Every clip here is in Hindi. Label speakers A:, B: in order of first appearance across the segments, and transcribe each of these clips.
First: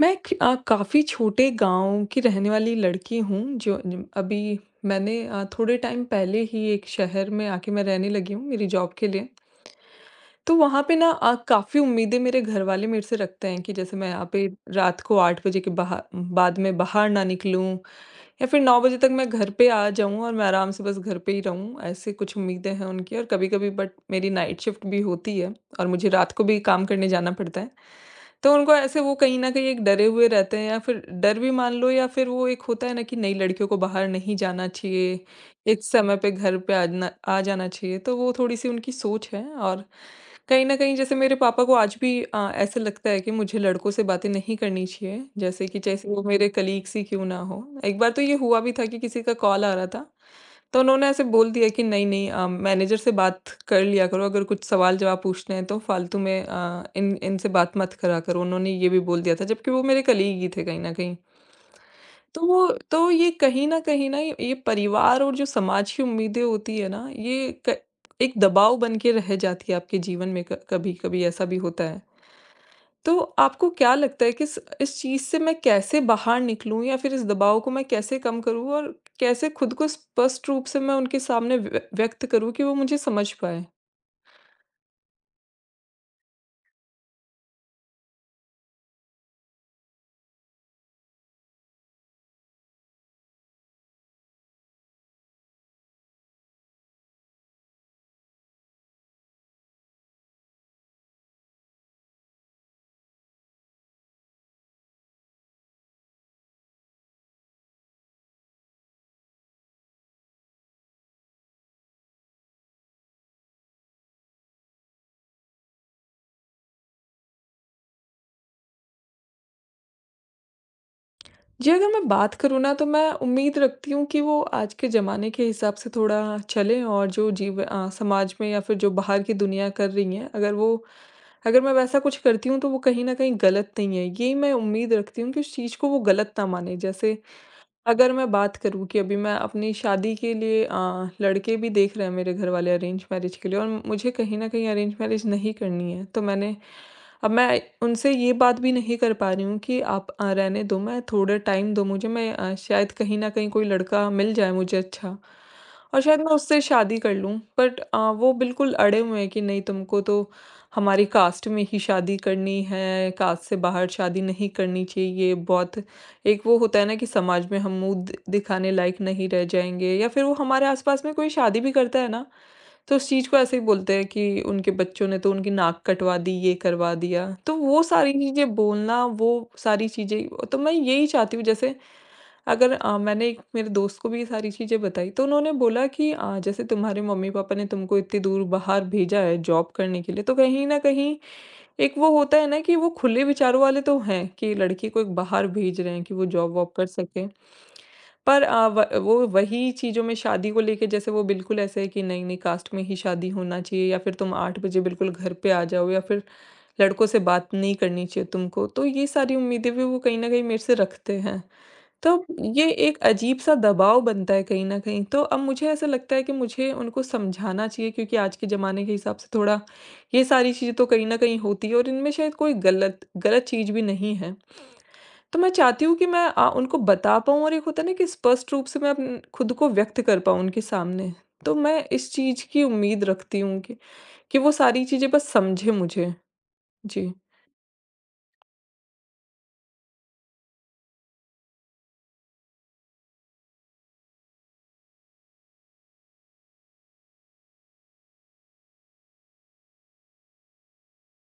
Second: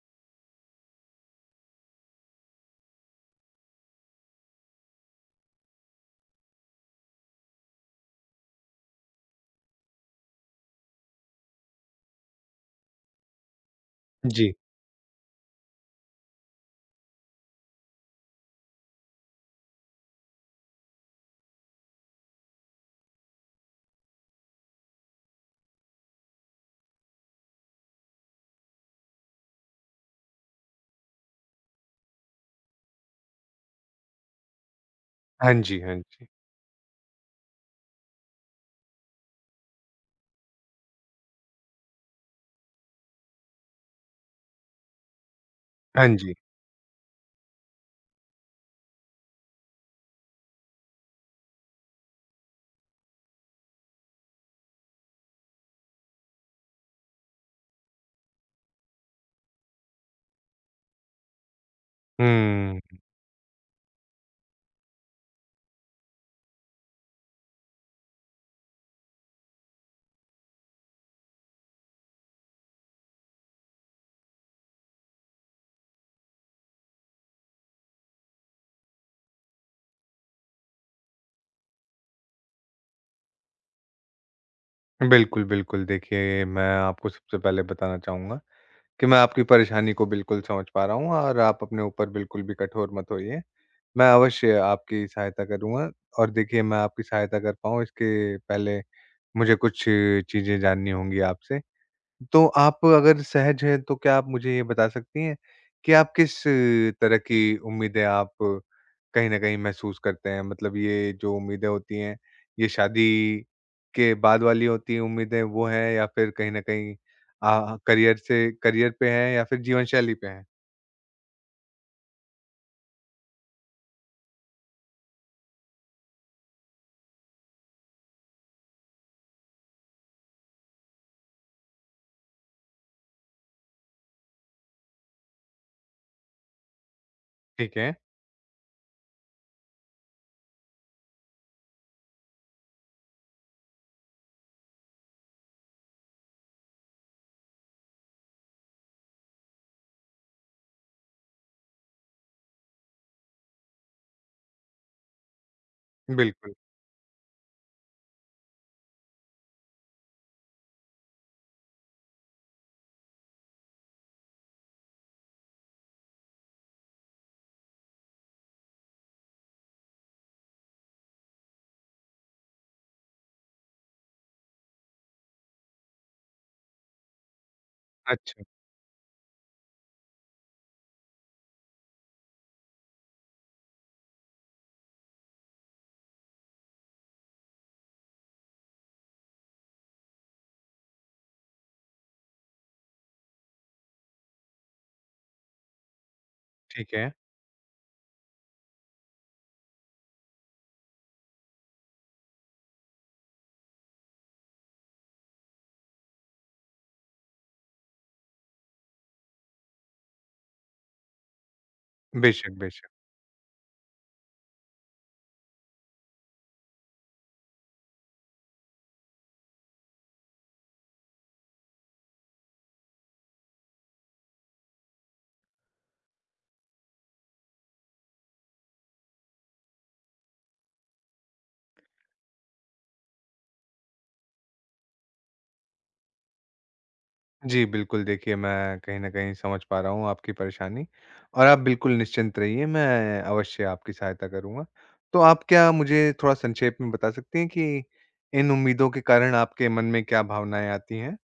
A: मैं एक काफ़ी छोटे गाँव की रहने वाली लड़की हूँ। जो ज अभी मैंने थोड़े टाइम पहले ही एक शहर में आके मैं रहने लगी हूँ मेरी जॉब के लिए। तो वहाँ पे ना काफ़ी उम्मीदें मेरे घरवाले मेरे से रखते हैं कि जैसे मैं यहाँ पे
B: जी।
A: रात को 8 बजे के बाहा बाद में बाहर ना निकलूँ या फिर 9 बजे तक मैं घर पे आ जाऊँ और मैं आराम से बस घर पे ही रहूँ, ऐसे कुछ उम्मीदें हैं उनकी। और कभी-कभी बट मेरी नाइट शिफ्ट भी होती है और मुझे रात को भी काम करने जाना पड़ता है। तो उनको ऐसे वो कहीं न कहीं एक डरे हुए रहते हैं या फिर डर भी मान लो, या फिर वो एक होता है ना कि नहीं, लड़कियों को बाहर नहीं जाना चाहिए,
B: हाँ जी,
A: एक
B: हाँ
A: समय
B: जी।
A: पे घर पे आजना आ जाना चाहिए, तो वो थोड़ी-सी उनकी सोच है। और कहीं न कहीं जैसे मेरे पापा को आज भी ऐसा लगता है कि मुझे लड़कों से बातें नहीं करनी चाहिए, जैसे कि जैसे
B: हाँ
A: वो
B: जी।
A: मेरे कलीग्स ही क्यों ना हो। एक बार तो ये हुआ भी था कि किसी का कॉल आ रहा था, तो उन्होंने ऐसे बोल दिया कि नहीं-नहीं मैनेजर से बात कर लिया करो, अगर कुछ सवाल-जवाब पूछने हैं तो फालतू में इन इनसे बात मत करा करो, उन्होंने ये भी बोल दिया था, जबकि वो मेरे कलीग ही थे कहीं न कहीं। तो वो
B: हुँ।
A: तो ये कहीं न ये ये परिवार और जो समाज की उम्मीदें होती है ना, ये क एक दबाव बन के रह जाती है आपके जीवन में। क कभी-कभी ऐसा भी होता है। तो आपको क्या लगता है कि इस चीज़ से मैं कैसे बाहर निकलूँ या फिर इस दबाव को मैं कैसे कम करूँ, और कैसे खुद को स्पष्ट रूप से मैं उनके सामने व्यक्त करूँ कि वो मुझे समझ पाएँ?
B: बिल्कुल, बिल्कुल। देखिए, मैं आपको सबसे पहले बताना चाहूँगा कि मैं आपकी परेशानी को बिल्कुल समझ पा रहा हूँ और आप अपने ऊपर बिल्कुल भी कठोर मत होइए। मैं अवश्य आपकी सहायता करूँगा और देखिए मैं आपकी सहायता कर पाऊँ इसके पहले मुझे कुछ चीज़ें जाननी होंगी आपसे। तो आप अगर सहज हैं तो क्या आप मुझे ये बता सकती हैं कि आप किस तरह की उम्मीदें आप कहीं न कहीं महसूस करते हैं? मतलब ये जो उम्मीदें होती हैं, ये शादी के बाद वाली होती हैं उम्मीदें वो हैं, या फिर कहीं न कहीं करियर से करियर पे हैं या फिर जीवन शैली पे हैं?
A: जी, अगर मैं बात करूँ ना तो मैं उम्मीद रखती हूँ कि वो आज के ज़माने के हिसाब से थोड़ा चलें, और जो समाज में या फिर जो बाहर की दुनिया कर रही है, अगर मैं वैसा कुछ करती हूँ तो वो कहीं न कहीं गलत नहीं है। ये मैं उम्मीद रखती हूँ कि उस चीज़ को वो गलत ना माने। जैसे
B: ठीक है,
A: अगर मैं बात करूँ कि अभी मैं अपनी शादी के लिए, लड़के भी देख रहे हैं मेरे घर वाले अरेंज मैरिज के लिए, और मुझे कहीं न कहीं अरेंज मैरिज नहीं करनी है। तो मैंने, अब मैं उनसे ये बात भी नहीं कर पा रही हूँ कि आप रहने दो, मैं थोड़ा टाइम दो मुझे, मैं शायद कहीं न कहीं कोई लड़का मिल जाए मुझे अच्छा, और शायद मैं
B: बिल्कुल।
A: उससे शादी कर लूँ। बट वो बिल्कुल अड़े हुए हैं कि नहीं, तुमको तो हमारी कास्ट में ही शादी करनी है, कास्ट से बाहर शादी नहीं करनी चाहिए। बहुत एक वो होता है ना कि समाज में हम मुँह दि दिखाने लायक नहीं रह जाएँगे, या फिर वो हमारे आस-पास में कोई शादी भी करता है ना, तो उस चीज़ को ऐसे ही बोलते हैं कि उनके बच्चों ने तो उनकी नाक कटवा दी, ये करवा दिया। तो वो सारी
B: अच्छा,
A: चीज़ें बोलना, वो सारी चीज़ें तो मैं यही चाहती हूँ। जैसे अगर मैंने एक मेरे दोस्त को भी ये सारी चीज़ें बताई तो उन्होंने बोला कि जैसे तुम्हारे मम्मी-पापा ने तुमको इतनी दूर बाहर भेजा है जॉब करने के लिए, तो कहीं न कहीं एक वो होता है ना कि वो खुले विचारों वाले तो हैं कि लड़की को एक बाहर भेज रहे हैं कि वो जॉब वॉब कर
B: ठीक है।
A: सके, पर वो वही चीज़ों में शादी को लेके जैसे वो बिल्कुल ऐसे है कि नहीं नहीं, कास्ट में ही शादी होना चाहिए, या फिर तुम 8 बजे बिल्कुल घर पे आ जाओ, या फिर लड़कों से बात नहीं करनी चाहिए तुमको। तो ये सारी उम्मीदें भी वो कहीं ना कहीं मेरे से रखते हैं, तो
B: बेशक,
A: ये
B: बेशक।
A: एक अजीब-सा दबाव बनता है कहीं न कहीं। तो अब मुझे ऐसा लगता है कि मुझे उनको समझाना चाहिए, क्योंकि आज के ज़माने के हिसाब से थोड़ा ये सारी चीज़ें तो कहीं न कहीं होती हैं, और इनमें शायद कोई गलत गलत चीज़ भी नहीं है। तो मैं चाहती हूँ कि मैं उनको बता पाऊँ, और एक होता है ना कि स्पष्ट रूप से मैं अपन खुद को व्यक्त कर पाऊँ उनके सामने। तो मैं इस चीज़ की उम्मीद रखती हूँ कि वो सारी चीज़ें बस समझें मुझे। जी।
B: जी, बिल्कुल। देखिए, मैं कहीं न कहीं समझ पा रहा हूँ आपकी परेशानी, और आप बिल्कुल निश्चिंत रहिए, मैं अवश्य आपकी सहायता करूँगा। तो आप क्या मुझे थोड़ा संक्षेप में बता सकती हैं कि इन उम्मीदों के कारण आपके मन में क्या भावनाएँ आती हैं?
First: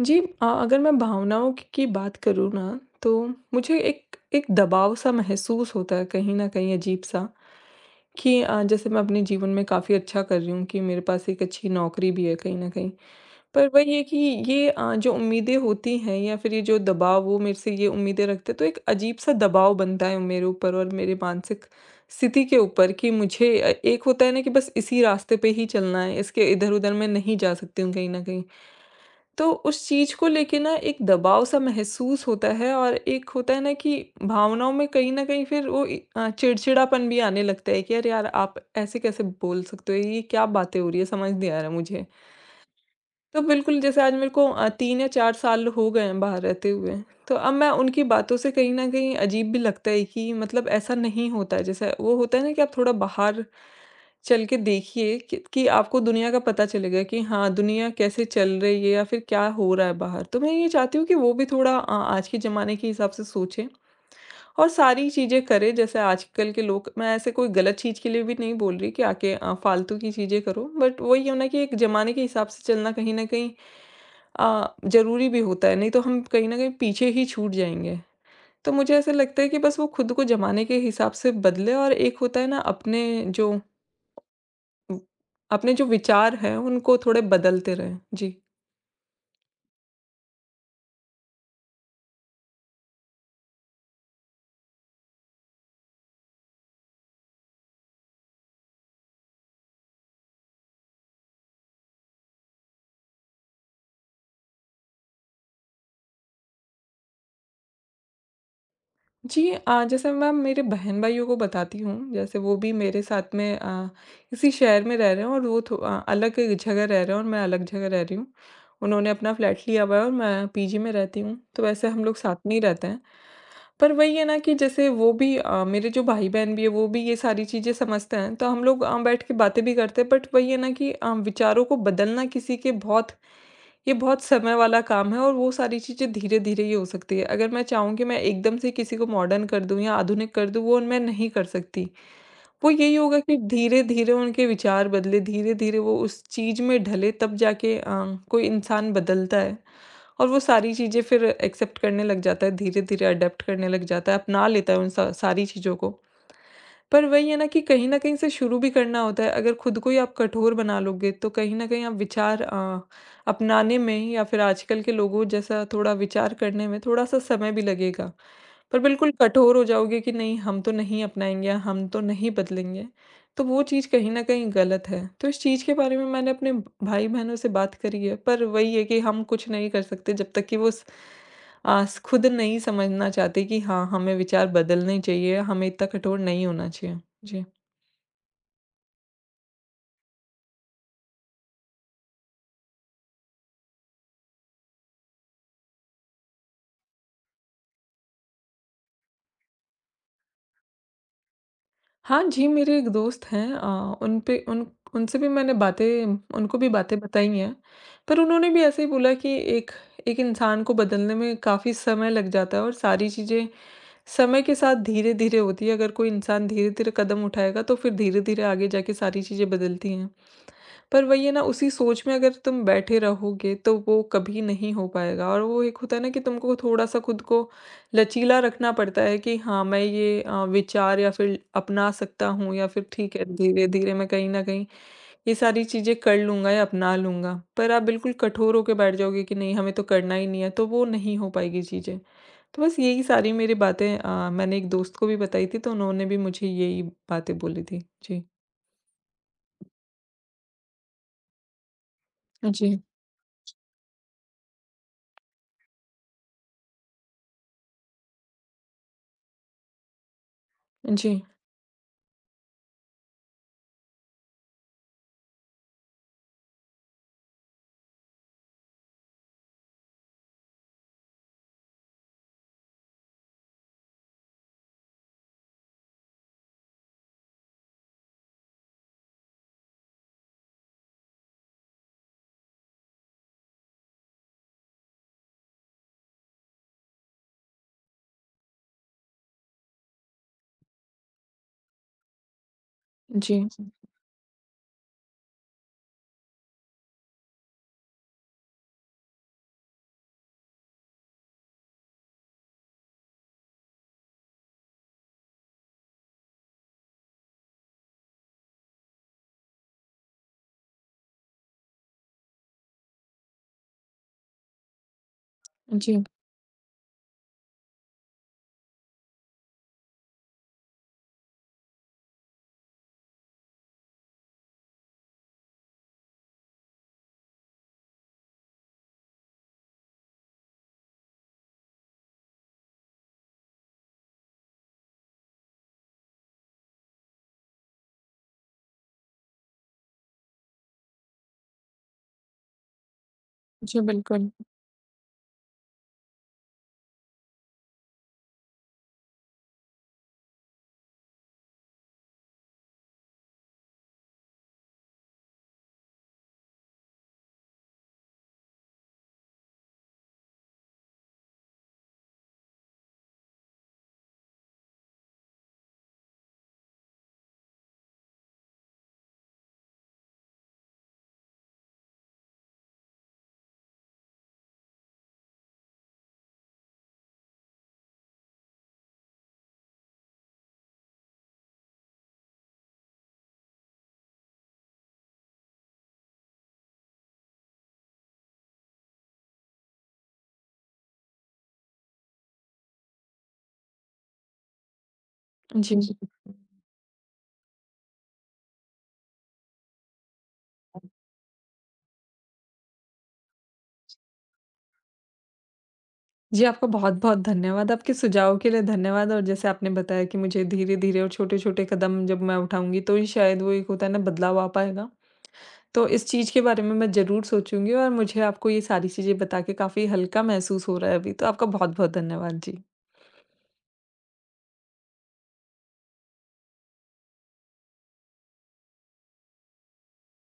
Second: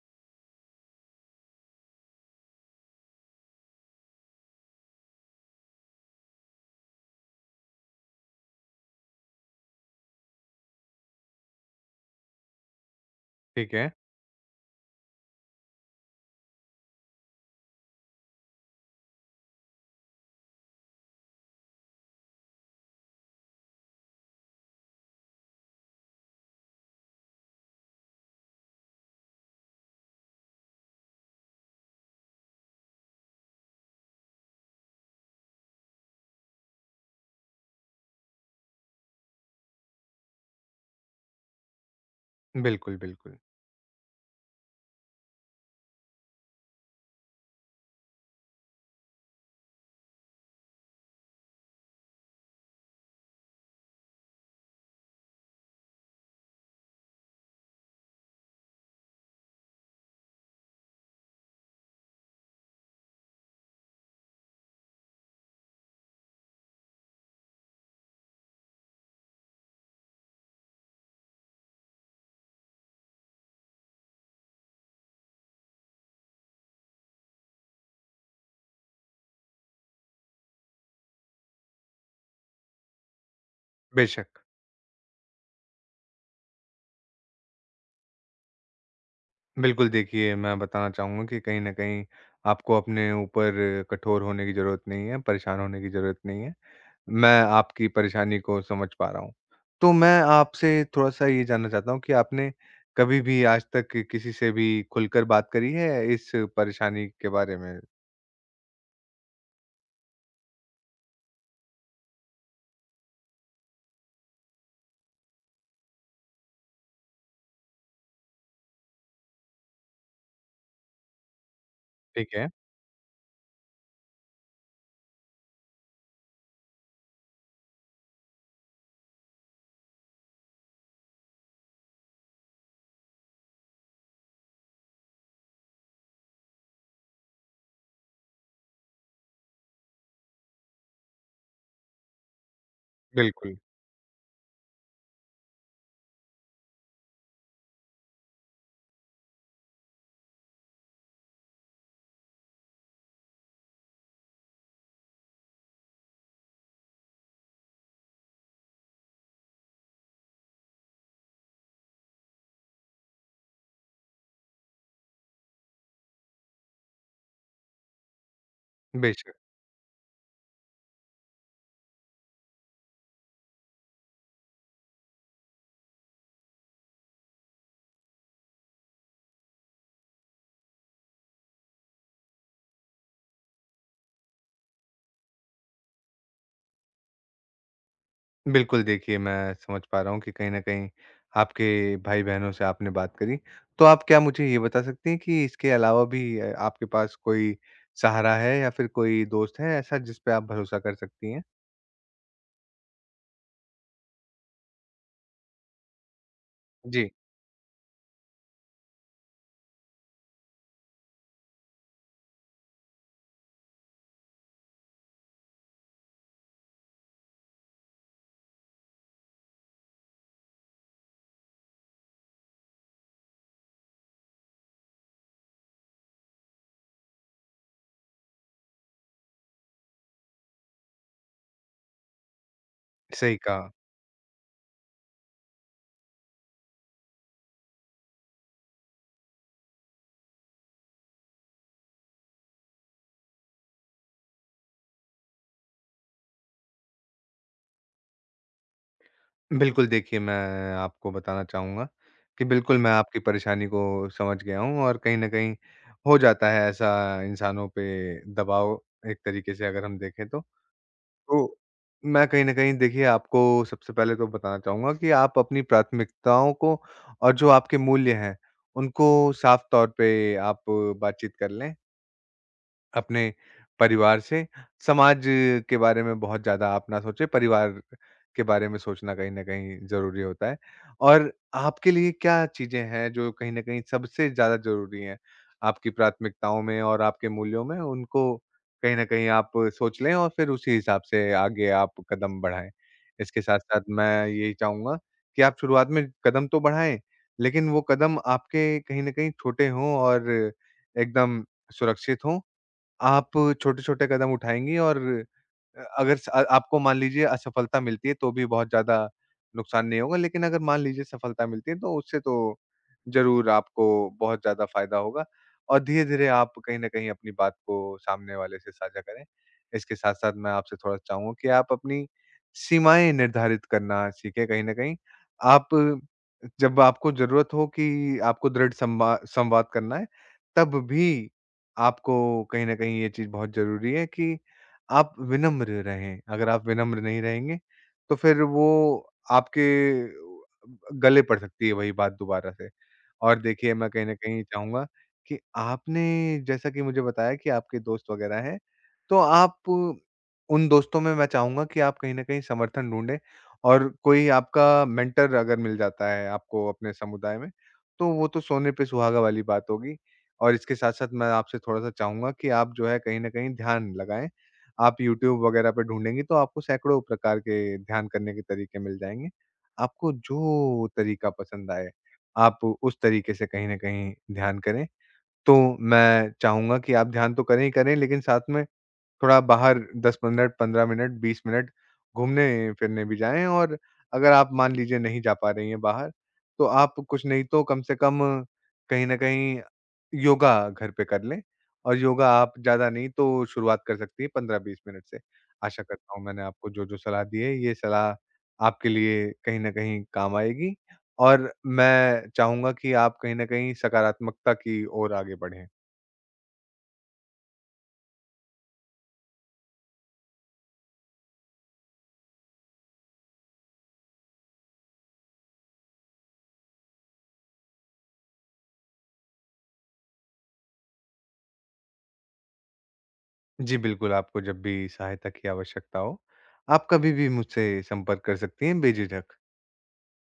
A: जी, अगर मैं भावनाओं की बात करूँ ना, तो मुझे एक एक दबाव-सा महसूस होता है कहीं न कहीं अजीब-सा, कि जैसे मैं अपने जीवन में काफ़ी अच्छा कर रही हूँ, कि मेरे पास एक अच्छी नौकरी भी है कहीं न कहीं। पर
B: ठीक है।
A: वही है कि ये जो उम्मीदें होती हैं, या फिर ये जो दबाव वो मेरे से ये उम्मीदें रखते हैं, तो एक अजीब-सा दबाव बनता है मेरे ऊपर और मेरे मानसिक स्थिति के ऊपर, कि मुझे एक होता है ना कि बस इसी रास्ते पे ही चलना है, इसके इधर-उधर मैं नहीं जा सकती हूँ कहीं न कहीं। तो उस चीज़ को लेके ना एक दबाव सा महसूस होता है, और एक होता है ना कि भावनाओं में कहीं न कहीं फिर वो चिड़चिड़ापन भी आने लगता है, कि अरे यार, आप ऐसे कैसे बोल सकते हो? ये क्या बातें हो रही है, समझ नहीं आ रहा मुझे।
B: बिल्कुल, बिल्कुल।
A: तो बिल्कुल जैसे आज मेरे को 3 या 4 साल हो गए हैं बाहर रहते हुए, तो अब मैं उनकी बातों से कहीं न कहीं अजीब भी लगता है, कि मतलब ऐसा नहीं होता है। जैसे वो होता है ना कि आप थोड़ा बाहर चल के देखिए कि आपको दुनिया का पता चलेगा, कि हाँ, दुनिया कैसे चल रही है या फिर क्या हो रहा है बाहर। तो मैं ये चाहती हूँ कि वो भी थोड़ा आज के ज़माने के हिसाब से सोचें, और सारी चीज़ें करें जैसे आजकल के लोग। मैं ऐसे कोई गलत चीज़ के लिए भी नहीं बोल रही कि आके फ़ालतू की चीज़ें करो। बट वही है ना कि एक ज़माने के हिसाब से चलना कहीं न कहीं ज़रूरी भी होता है, नहीं तो हम कहीं न कहीं पीछे ही छूट जाएँगे। तो मुझे ऐसा लगता है कि बस वो खुद को ज़माने के हिसाब से बदले, और एक होता है ना जो
B: बेशक।
A: उम, अपने जो विचार हैं उनको थोड़े बदलते रहें। जी।
B: बिल्कुल। देखिए, मैं बताना चाहूँगा कि कहीं न कहीं आपको अपने ऊपर कठोर होने की ज़रूरत नहीं है, परेशान होने की ज़रूरत नहीं है। मैं आपकी परेशानी को समझ पा रहा हूँ। तो मैं आपसे थोड़ा-सा ये जानना चाहता हूँ कि आपने कभी भी आज तक किसी से भी खुलकर बात करी है इस परेशानी के बारे में?
A: जी, जैसे मैं मेरे बहन-भाइयों को बताती हूँ, जैसे वो भी मेरे साथ में इसी शहर में रह रहे हैं, और वो अलग जगह रह रहे हैं और मैं अलग जगह रह रही हूँ। उन्होंने अपना फ्लैट लिया हुआ है और मैं पीजी में रहती हूँ, तो वैसे हम लोग
B: ठीक
A: साथ
B: है,
A: में ही रहते हैं। पर वही है ना कि जैसे वो भी मेरे जो भाई-बहन भी हैं, वो भी ये सारी चीज़ें समझते हैं, तो हम लोग बैठ के बातें भी करते हैं। बट वही है ना कि विचारों को बदलना किसी के बहुत, ये बहुत समय वाला काम है, और वो सारी चीज़ें धीरे-धीरे ही हो सकती है। अगर मैं चाहूँ कि मैं एकदम से किसी को मॉडर्न कर दूँ या आधुनिक कर दूँ, वो मैं नहीं कर सकती। वो यही होगा कि
B: बिल्कुल,
A: धीरे-धीरे उनके विचार बदले, धीरे-धीरे वो उस चीज़ में ढले, तब जाके कोई इंसान बदलता है। और वो सारी चीज़ें फिर एक्सेप्ट करने लग जाता है, धीरे-धीरे अडॉप्ट करने लग जाता है, अपना लेता है उन सा सारी चीज़ों को। पर वही है ना कि कहीं न कहीं से शुरू भी करना होता है। अगर खुद को ही आप कठोर बना लोगे, तो कहीं न कहीं आप विचार अपनाने में या फिर आजकल के लोगों जैसा थोड़ा विचार करने में थोड़ा-सा समय भी लगेगा। पर बिल्कुल
B: बेशक।
A: कठोर हो जाओगे कि नहीं, हम तो नहीं अपनाएँगे, हम तो नहीं बदलेंगे, तो वो चीज़ कहीं न कहीं गलत है। तो इस चीज़ के बारे में मैंने अपने भाई-बहनों से बात करी है, पर वही है कि हम कुछ नहीं कर सकते जब तक कि वो स आस खुद नहीं समझना चाहते, कि हाँ, हमें विचार बदलने चाहिए, हमें इतना कठोर नहीं होना चाहिए। जी।
B: बिल्कुल। देखिए, मैं समझ पा रहा हूँ कि कहीं न कहीं आपके भाई-बहनों से आपने बात करी। तो आप क्या मुझे ये बता सकती हैं कि इसके अलावा भी आपके पास कोई सहारा है या फिर कोई दोस्त है ऐसा जिस पे आप भरोसा कर सकती हैं?
A: हाँ जी, मेरे एक दोस्त हैं, उन पे उन उनसे भी मैंने बातें उनको भी बातें
B: जी,
A: बताई हैं, पर उन्होंने भी ऐसे ही बोला कि एक, इंसान को बदलने में काफ़ी समय लग जाता है, और सारी चीज़ें समय के साथ धीरे-धीरे होती है। अगर कोई इंसान धीरे-धीरे कदम उठाएगा, तो फिर धीरे-धीरे आगे जाके सारी चीज़ें बदलती हैं। पर वही है ना, उसी सोच में अगर तुम बैठे रहोगे तो वो कभी नहीं हो पाएगा, और वो एक होता है ना कि तुमको थोड़ा सा खुद को लचीला रखना पड़ता है, कि हाँ, मैं ये विचार या फिर अपना सकता हूँ, या फिर ठीक है
B: सही कहा।
A: धीरे धीरे मैं कहीं ना कहीं ये सारी चीजें कर लूंगा या अपना लूंगा, पर आप बिल्कुल कठोर होकर बैठ जाओगे कि नहीं, हमें तो करना ही नहीं है, तो वो नहीं हो पाएगी चीजें। तो बस यही सारी मेरी बातें, मैंने एक दोस्त को भी बताई थी, तो उन्होंने भी मुझे यही बातें बोली थी। जी।
B: बिल्कुल। देखिए, मैं आपको बताना चाहूँगा कि बिल्कुल
A: जी।
B: मैं आपकी परेशानी को समझ गया हूँ, और कहीं न कहीं हो जाता है ऐसा इंसानों पे दबाव, एक तरीके से अगर हम देखें तो।
A: जी।
B: तो मैं कहीं न कहीं, देखिए, आपको सबसे पहले तो बताना चाहूँगा कि आप अपनी प्राथमिकताओं को और जो आपके मूल्य हैं, उनको साफ तौर पे आप बातचीत कर लें अपने परिवार से। समाज के बारे में बहुत ज़्यादा आप ना सोचें, परिवार के बारे में सोचना कहीं न कहीं ज़रूरी होता है। और आपके लिए क्या चीज़ें हैं जो कहीं न कहीं सबसे ज़्यादा ज़रूरी हैं, आपकी प्राथमिकताओं में और आपके मूल्यों में? उनको कहीं न कहीं आप सोच लें और फिर उसी हिसाब से आगे आप कदम बढ़ाएँ। इसके
A: जी।
B: साथ-साथ मैं यही चाहूँगा कि आप शुरुआत में कदम तो बढ़ाएँ, लेकिन वो कदम आपके कहीं न कहीं छोटे हों और एकदम सुरक्षित हों। आप छोटे-छोटे कदम उठाएँगी और अगर आपको मान लीजिए असफलता मिलती है, तो भी बहुत ज़्यादा नुकसान नहीं होगा, लेकिन अगर मान लीजिए सफलता मिलती है, तो उससे तो ज़रूर आपको बहुत ज़्यादा फ़ायदा होगा, और
A: जी।
B: धीरे-धीरे आप कहीं न कहीं अपनी बात को सामने वाले से साझा करें। इसके साथ-साथ मैं आपसे थोड़ा चाहूँगा कि आप अपनी सीमाएँ निर्धारित करना सीखें कहीं न कहीं। आप, जब आपको ज़रूरत हो कि आपको दृढ़ संवाद करना है, तब भी आपको कहीं न कहीं ये चीज़ बहुत ज़रूरी है कि आप विनम्र रहें। अगर आप विनम्र नहीं रहेंगे, तो फिर वो आपके गले पड़ सकती है वही बात दोबारा से। और देखिए,
A: जी,
B: मैं कहीं न
A: बिल्कुल।
B: कहीं चाहूँगा कि आपने, जैसा कि मुझे बताया कि आपके दोस्त वग़ैरह हैं, तो आप उन दोस्तों में, मैं चाहूँगा कि आप कहीं न कहीं समर्थन ढूँढें, और कोई आपका मेंटर अगर मिल जाता है आपको अपने समुदाय में, तो वो तो सोने पे सुहागा वाली बात होगी। और इसके साथ-साथ मैं आपसे थोड़ा-सा चाहूँगा कि आप जो है कहीं न कहीं ध्यान लगाएँ। आप यूट्यूब वगैरह पे ढूँढेंगी तो आपको सैकड़ों प्रकार के ध्यान करने के तरीके मिल जाएँगे। आपको जो तरीका पसंद आए, आप उस तरीके से कहीं न कहीं ध्यान करें। तो मैं चाहूँगा कि आप ध्यान तो करें ही करें, लेकिन साथ में थोड़ा बाहर 10 मिनट, 15 मिनट, 20 मिनट घूमने-फिरने भी जाएँ, और अगर आप मान लीजिए नहीं जा पा रही हैं बाहर, तो आप कुछ नहीं तो कम से कम कहीं न कहीं योगा घर पे कर लें, और योगा आप ज़्यादा नहीं तो शुरुआत कर सकती हैं 15-20 मिनट से। आशा
A: जी।
B: करता हूँ मैंने आपको जो-जो सलाह दी है, ये सलाह आपके लिए कहीं न कहीं काम आएगी, और मैं चाहूँगा कि आप कहीं न कहीं सकारात्मकता की ओर आगे बढ़ें।
A: जी, आपका बहुत-बहुत धन्यवाद। आपके सुझाव के लिए धन्यवाद। और जैसे आपने बताया कि मुझे धीरे-धीरे और छोटे-छोटे कदम जब मैं उठाऊँगी, तो ही शायद वो एक होता है ना बदलाव आ पाएगा। तो इस चीज़ के बारे में मैं ज़रूर सोचूँगी, और मुझे आपको ये सारी चीज़ें बता के काफ़ी हल्का महसूस हो रहा है अभी। तो आपका बहुत-बहुत धन्यवाद। जी।
B: जी, बिल्कुल, आपको जब भी सहायता की आवश्यकता हो, आप कभी भी मुझसे संपर्क कर सकती हैं बेझिझक।